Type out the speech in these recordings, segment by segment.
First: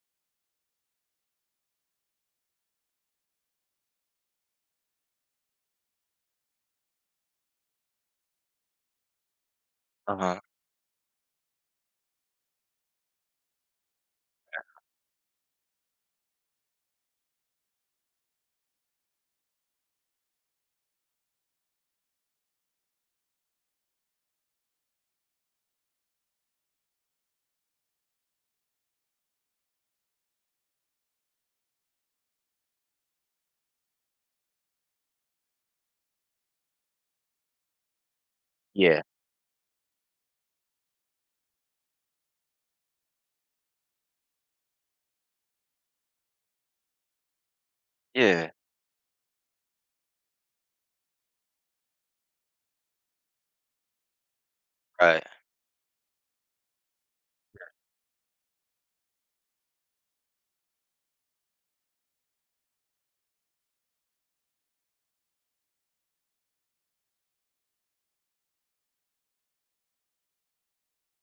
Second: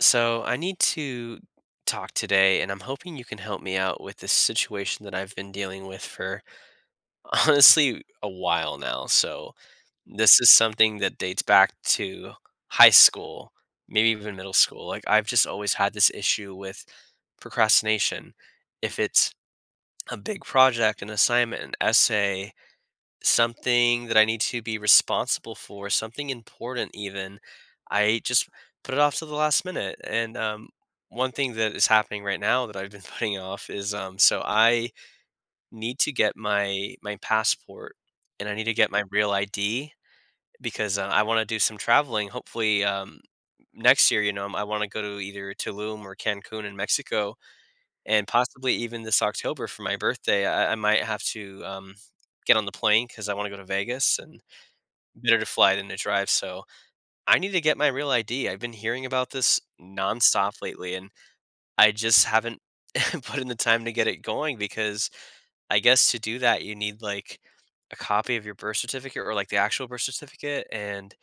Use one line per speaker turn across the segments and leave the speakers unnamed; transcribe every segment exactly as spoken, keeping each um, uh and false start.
So I need to talk today, and I'm hoping you can help me out with this situation that I've been dealing with for honestly a while now. So this
Uh-huh.
is something that dates back to high school, maybe even middle school. Like I've just always had this issue with procrastination. If it's a big project, an assignment, an essay, something that I need to be responsible for, something important even, I just put it off to the last minute. And um, one thing that is happening right now that I've been putting off is um, so I need to get my my passport, and I need to get
Yeah.
my real I D because uh, I want to do some traveling. Hopefully um, next year, you know, um, I want to go to either Tulum or Cancun in Mexico, and
Yeah.
possibly even this October for my birthday. I, I might have to um, get on the plane because I want to go to Vegas, and
Right.
better to fly than to drive, so I need to get my real I D. I've been hearing about this nonstop lately, and I just haven't put in the time to get it going because I guess to do that, you need like a copy of your birth certificate or like the actual birth certificate. And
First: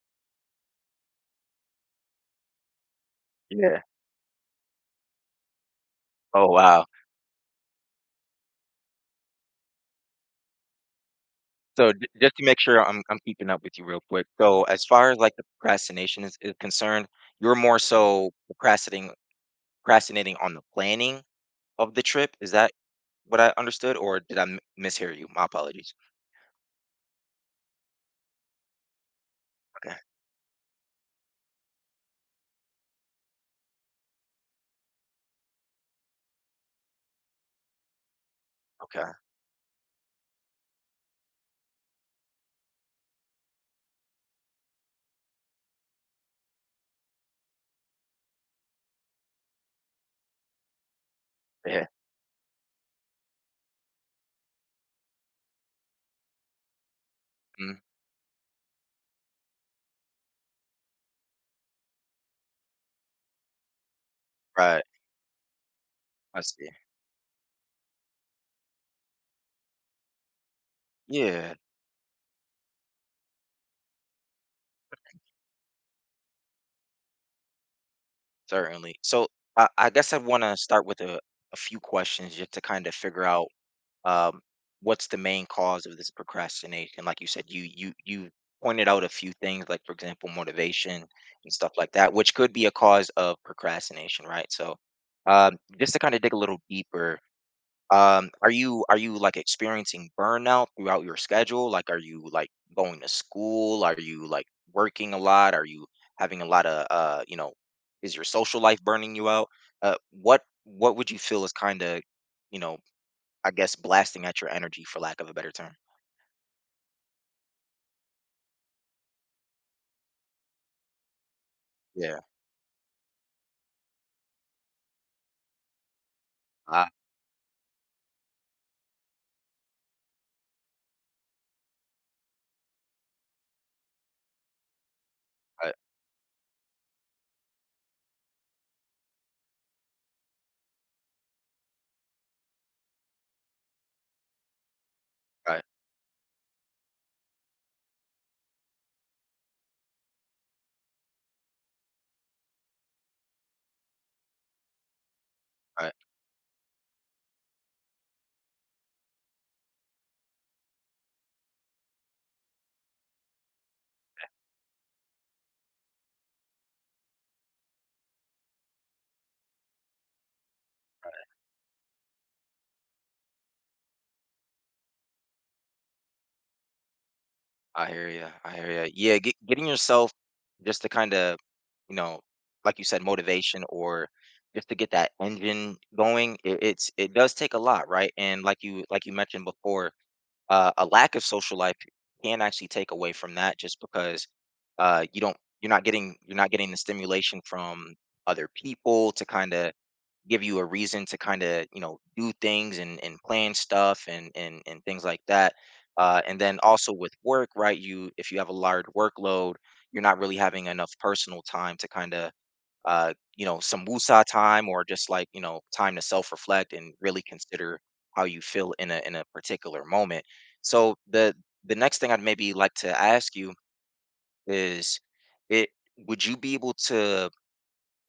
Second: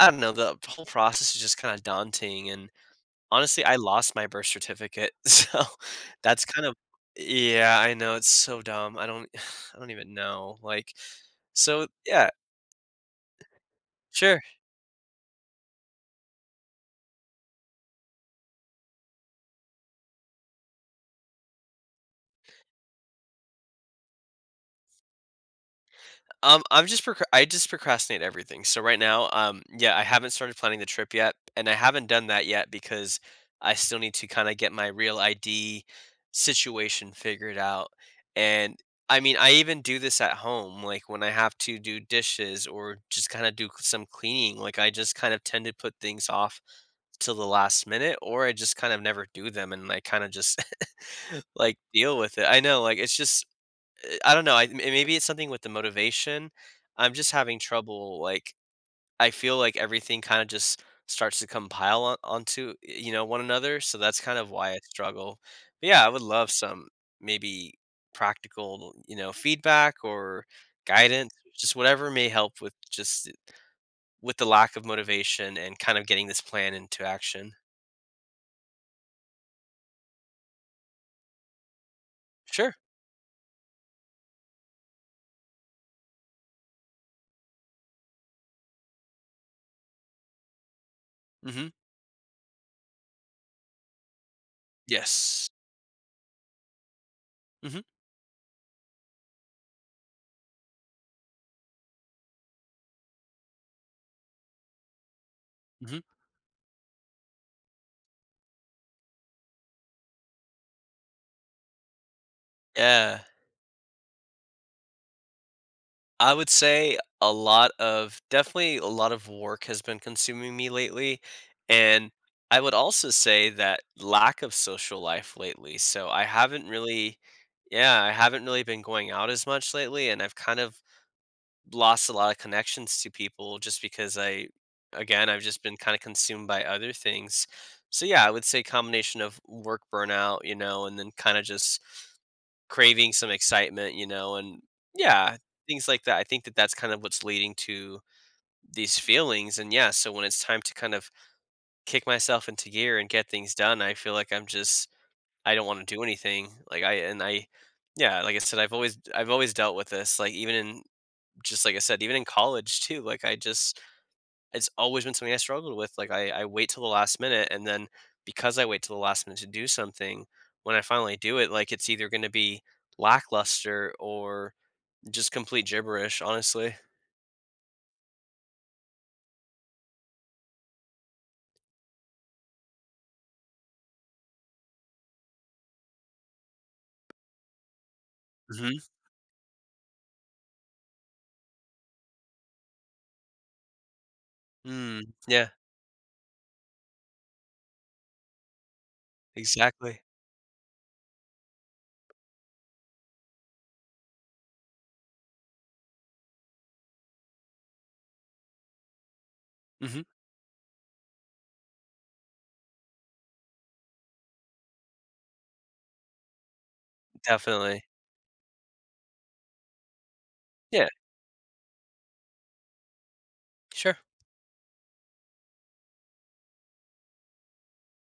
I don't know, the whole process is just kind of daunting. And honestly, I
Yeah.
lost my birth certificate, so that's
Oh,
kind of
wow.
yeah, I know it's so dumb. I don't I don't even know. Like so
So j
yeah,
just to make sure I'm I'm keeping up with you real quick.
sure.
So as far as, like, the procrastination is is concerned, you're more so procrastinating procrastinating on the planning of the trip. Is that what I understood, or did I m mishear you? My apologies.
Um, I'm just proc I just procrastinate everything. So right now, um, yeah,
Okay.
I haven't started planning the trip yet, and I haven't done that yet because I still need to kind of get my real I D situation figured out. And
Okay.
I mean, I even do this at home, like when I have to do dishes or just kind of do some cleaning. Like I just kind of tend to put things off till the last minute, or I just kind of never do them, and I kind of just like
Yeah.
deal with it. I know, like it's just I don't know, I m maybe it's something with the motivation. I'm just having
Mm.
trouble, like, I feel like everything kinda just starts to compile on onto, you know, one another, so that's kind of why I
Right.
struggle. But yeah, I would
I
love
see.
some maybe practical, you know, feedback or guidance,
Yeah.
just whatever may help with just with the lack of motivation and kind of getting this plan into action.
Certainly. So I I guess I wanna start with a a few questions just to
Sure.
kinda figure out um, what's the main cause of this procrastination? Like you said, you you you pointed out a few things, like for example, motivation and
Mhm.
stuff like that, which could be a cause of procrastination, right? So,
Yes.
um, just to kind of dig a little deeper,
Mhm.
um, are you are you like experiencing burnout throughout your schedule? Like, are you like going to school? Are you like working a lot? Are you
Mhm.
having a lot of uh, you know, is your social life burning you out? Uh, what what would you feel is kind of, you know,
Yeah.
I guess, blasting at your energy, for lack of a better term.
I would say a lot of definitely a lot of work has been consuming me lately, and
Yeah,
I would also say that lack of social life lately. So I haven't
I
really yeah, I haven't really been going out as much lately, and I've kind of lost a lot of connections to people just because I again, I've just
I
been kind of consumed by other things. So yeah, I would say combination of work burnout, you know, and then kind of just craving some excitement, you know, and yeah,
I
things like that. I think that that's kind of what's leading to these feelings, and yeah, so when it's time to kind of kick myself into gear and get things done, I feel like I'm just I don't wanna
I
do anything, like, I and I yeah, like I said, I've always I've always dealt with this, like, even in just like I said, even in college too, like, I just it's always been something I struggled with, like, I I wait till the last minute, and then because I wait till the last minute to do something, when I finally do it, like, it's either gonna be lackluster or just complete gibberish, honestly.
I hear you. I hear you. Yeah, get, getting yourself just to kind of, you know, like you said, motivation or just to get that engine going. It, it's it does take a lot, right? And like
Mhm.
you like you mentioned before, uh, a lack of social life can actually take away from that, just because
Mm,
uh, you don't
yeah,
you're not getting you're not getting the stimulation from other people to kind of
exactly.
give you a reason to kind of, you know, do things and and plan stuff and and and things like that. Uh, and then also with work, right? You if you have a large workload,
Mhm,
you're not really having enough personal time to kind of, uh, you know, some wusa time or just, like you know, time to self reflect and really consider
definitely.
how you feel in a in a particular moment.
Yeah,
So the the next thing I'd maybe like to ask you
sure.
is it would you be able to,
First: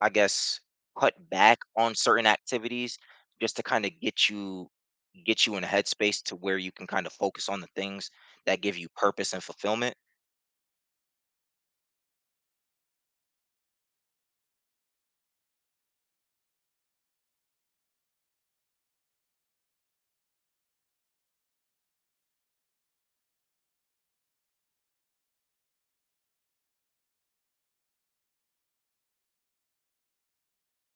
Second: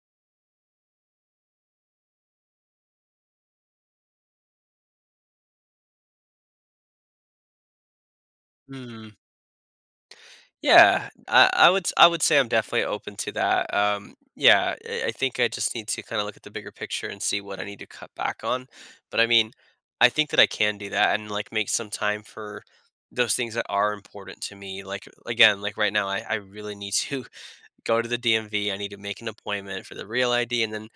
I guess, cut back on certain activities just to kind of get you get you in a headspace to where you can kind of focus on the things that give you
Mm,
purpose and fulfillment.
yeah, I I would s I would say I'm definitely open to that, um, yeah, I I think I just need to kinda look at the bigger picture and see what I need to cut back on, but, I mean, I think that I can do that and, like, make some time for those things that are important to me, like, again, like, right now, I I really need to go to the D M V, I need to make an appointment for the real I D, and then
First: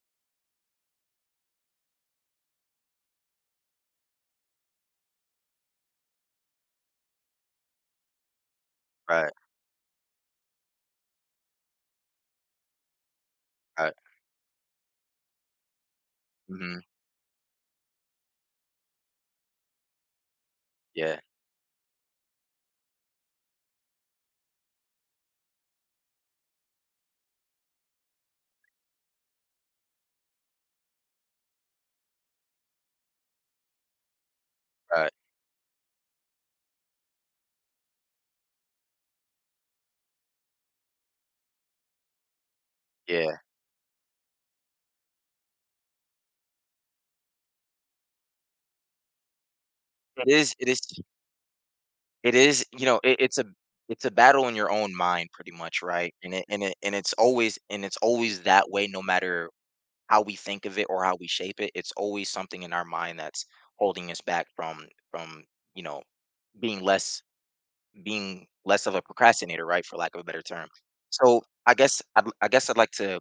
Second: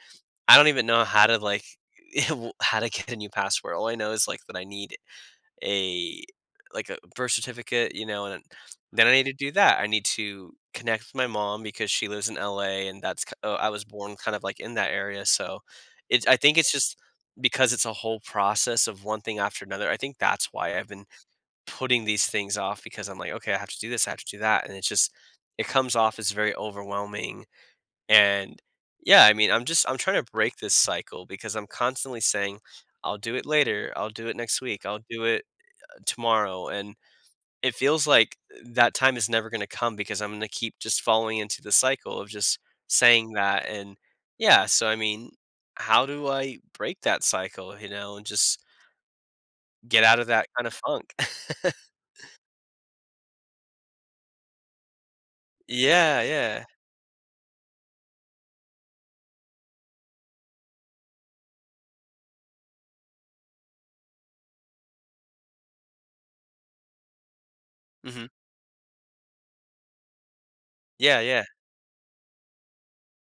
I don't even know how to like how to get a new password. All I know is like that I need a like a birth certificate, you know, and then I need
Right.
to do that. I need to connect with my mom because she lives in L A and that's k oh, I was
Right.
born kind of like in that area, so it's I think it's
Hmm.
just because it's a whole process of one thing after another. I think that's why I've been
Yeah.
putting these things off because I'm like, "Okay, I have to do this, I have to do that," and it's just it comes off as very overwhelming and yeah, I mean, I'm just I'm trying to break this cycle because I'm constantly saying, I'll do it later, I'll do it next week, I'll
Right.
do it uh, tomorrow. And it feels like uh, that time is never going to come because I'm going to keep just falling into the cycle of just saying
Yeah.
that. And yeah, so I mean, how do I break that cycle, you know, and just get out of
It
that
is.
kind
It
of
is.
funk?
It is. You know, it, it's a it's a battle in your own mind, pretty much, right?
Yeah,
And it and
yeah.
it and it's always and it's always that way, no matter how we think of it or how we shape it. It's always something in our mind that's holding us back from from you know, being less
Hmm.
being less of a procrastinator, right, for lack of a better term.
Yeah,
So
yeah.
I guess I'd, I guess I'd like to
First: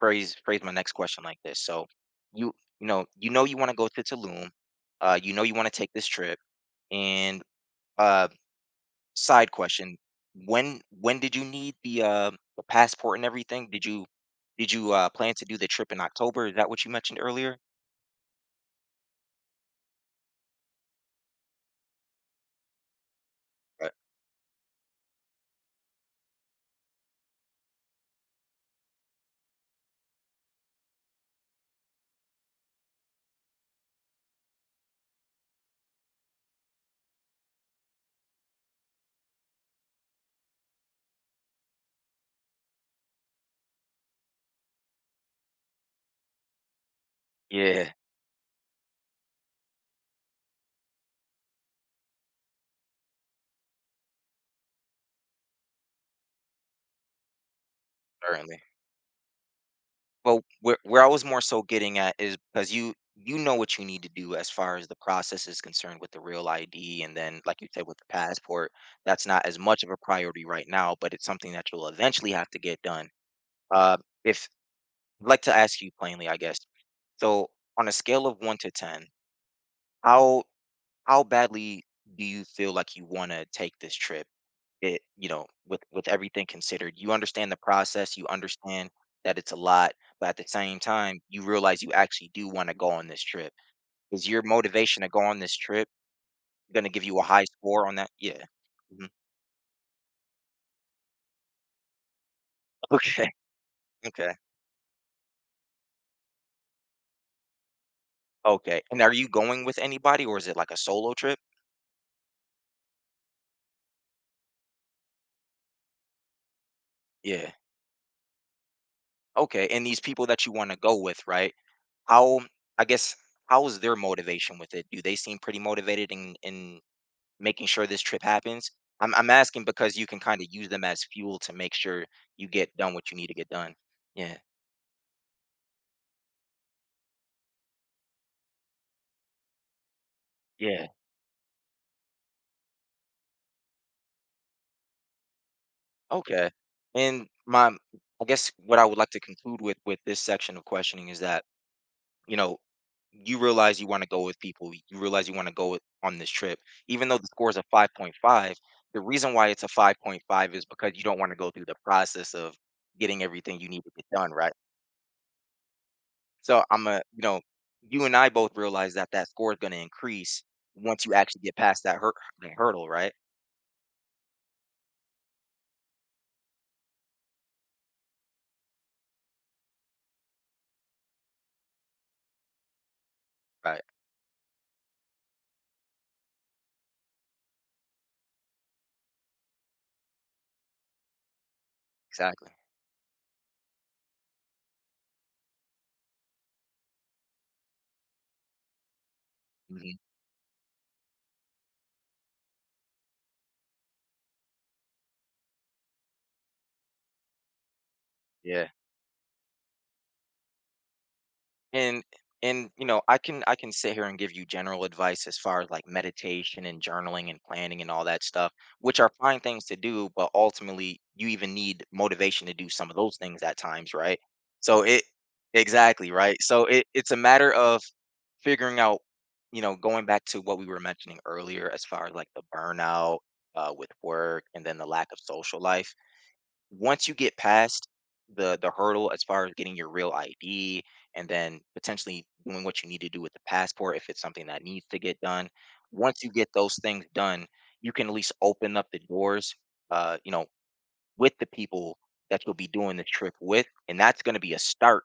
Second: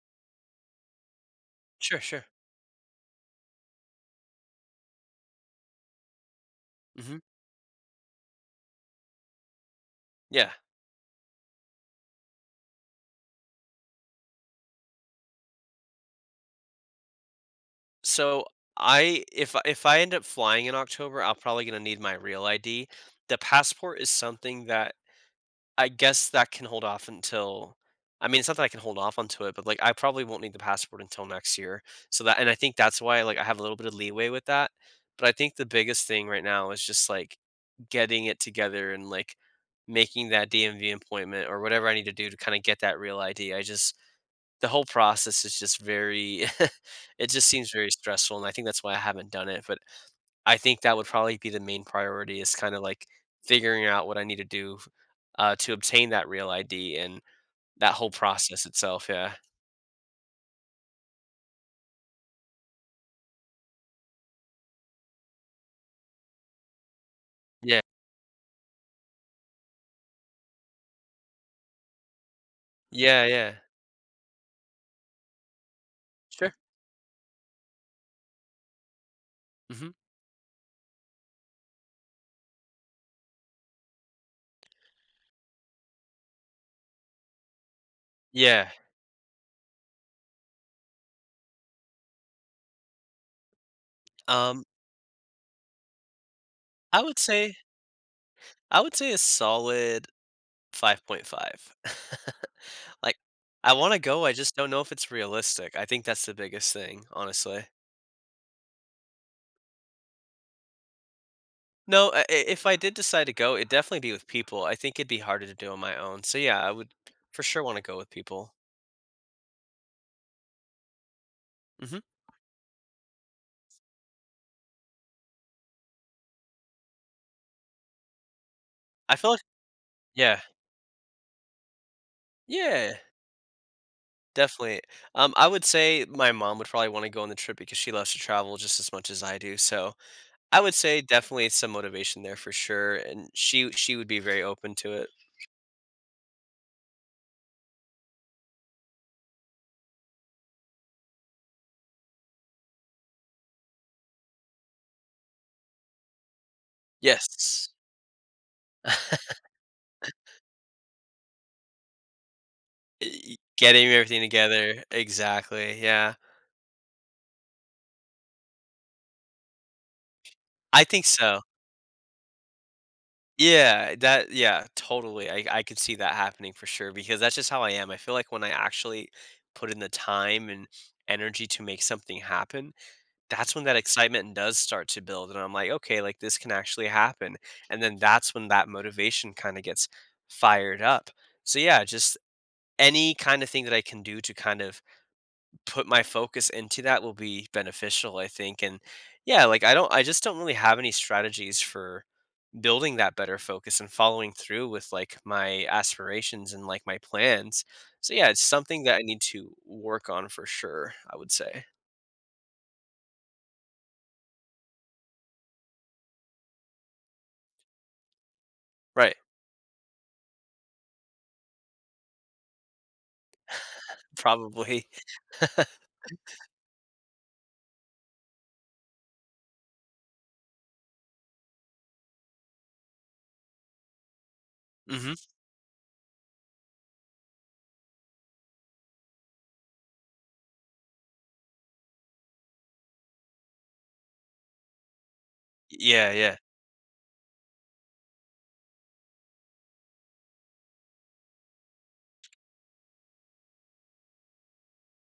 phrase phrase my next question like this. So
Sure, sure.
you you know you know you want to go to Tulum, uh, you know you want to take this trip,
Hmm.
and uh, side question:
Yeah.
when when did you need the uh, the passport and everything? Did you did you uh, plan to do the trip in October? Is that what you mentioned earlier?
So I if I if I end up flying in October, I'll probably gonna need my real I D. The
Uh,
passport is something that I guess that can hold off until I mean, it's not that I can hold off onto it, but like I probably won't need the passport until next year. So that and I think that's why like I have a little bit of leeway with that. But I think the biggest thing right now is just like getting it together and like making that D M V appointment or whatever I need to do to kind of get that real I D. I just the whole process is just very it just seems very
yeah,
stressful, and I think that's why I haven't done it, but I think that would probably be the main priority is kinda, like, figuring out what I need to do, uh, to obtain that Real I D and that whole
currently.
process itself, yeah.
Well, where where I was more so getting at is because you you know what you need to do as far as the process is concerned with the real I D, and then like you
Yeah.
said with the passport, that's not as much of a priority right now, but it's something that you'll eventually have to get done.
Yeah, yeah.
Uh, if I'd like to ask you plainly, I
Sure.
guess. So on a scale of one to ten,
Mhm.
how how badly do you feel like you want to take this trip? It, you know, with with everything considered, you understand the process, you
Yeah.
understand that it's a lot, but at the same time you realize you actually do want to go on this trip. Is your
Um,
motivation to go on this trip going to
I
give you
would
a high
say
score on that? Yeah.
I would
Mhm.
say a solid five point five. Like,
Okay.
I wanna go, I
Okay.
just don't know if it's realistic. I think that's the biggest thing, honestly.
Okay, and are you going with anybody or is it like a solo trip?
No, I I if I did decide to go, it'd definitely be with people. I think it'd be harder to do on my own. So yeah, I would for
Yeah.
sure want to go with people.
Okay, and these people that you want to go with, right,
Hmm.
how, I guess, how is their motivation with it? Do they seem pretty motivated and and making sure this trip happens? I'm
I
I'm
feel like
asking because you can
yeah,
kind of use them as fuel to make sure you get done
yeah,
what you need to get done. Yeah.
definitely. Um, I would say my mom would probably want to go on the trip because she loves to travel just as much as I do. So I would
Yeah.
say definitely some motivation there for sure, and she she would be very open to it.
Okay. And my I guess what I would like to conclude with with this section of questioning is that, you know, you realize you want to go with people. You realize you want to go with, on this trip. Even though the score is a
Yes,
five point five, the reason why it's a five point five is because you don't want to go through the process of getting
Y-
everything you need
getting
to get
everything
done, right?
together exactly. Yeah,
So I'm a, you know, you and I both realize that that score is going to increase
I think
once you
so.
actually get past that hurt that hurdle, right?
Yeah, that yeah, totally. I I could see that happening for sure because that's just how I am. I feel like when I actually put in the time and energy to make something happen, that's when that
Right.
excitement does start to build and I'm like, okay, like this can actually happen. And then that's when that motivation kind of gets fired up. So yeah, just
Exactly.
any kind of thing that I can do to kind of put my focus into that will be beneficial, I think. And yeah, like I don't
Hmm.
I just don't really have any strategies for building that better focus and following through with like my aspirations and like my plans. So yeah, it's
Yeah.
something that I need to work on for sure, I would say.
and and you know, I can I can sit here and give you general advice as far as like meditation and journaling and planning and all that stuff, which are
Right.
fine things to do, but ultimately you even need motivation to do some of those things at times, right? so
Probably.
it Exactly, right? So it, it's a matter of figuring out, you know, going back to what we were mentioning earlier as far as like the burnout, uh, with work and then the lack
Mhm.
of social life. Once you get past the the hurdle as far as getting your real I D and then potentially doing what you need to do with the passport if it's something that needs to get done,
Yeah,
once you
yeah.
get those things done, you can at least open up the doors, uh, you know, with the people that you'll be doing the trip with, and that's going to be a start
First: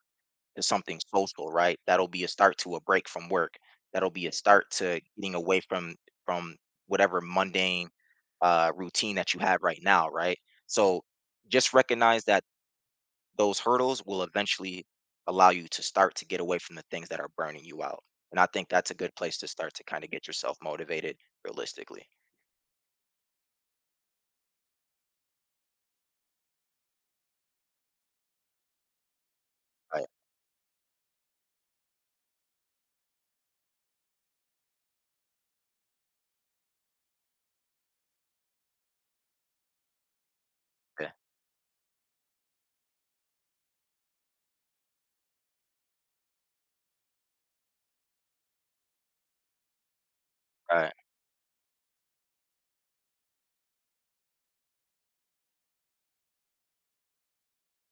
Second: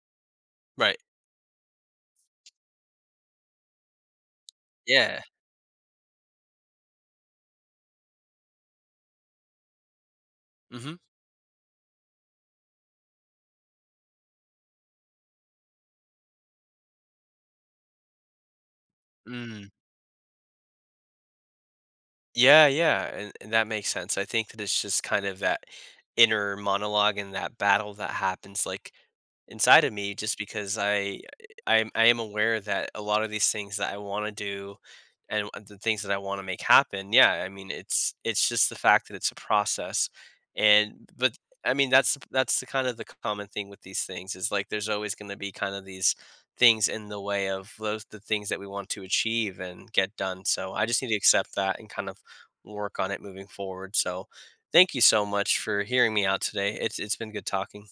to
Right.
something social, right? That'll be a start to a break from work. That'll be a start to
Yeah.
getting away from from whatever mundane uh, routine that you have right now, right?
Mhm.
So just recognize that those hurdles will eventually allow you to start to get away from the things that are burning you out. And I think that's a good place to
Mm.
start to kind of get yourself motivated realistically.
Yeah, yeah, and, and that makes sense. I think that it's just kind of that inner monologue and that battle that happens like inside of
Right.
me just because I I am I am aware that a lot of these things that I want to do and w- the things that I want to make happen, yeah, I mean it's it's just the fact that it's a process. And
Yeah.
but I mean that's the- that's the kind of the common thing with these things is like there's always going to be kind of these things in the way of those the things that we want to achieve and get done. So
All
I
right.
just need to accept that and kind of work on it moving forward. So thank you so much for hearing me out today. It's it's been good talking.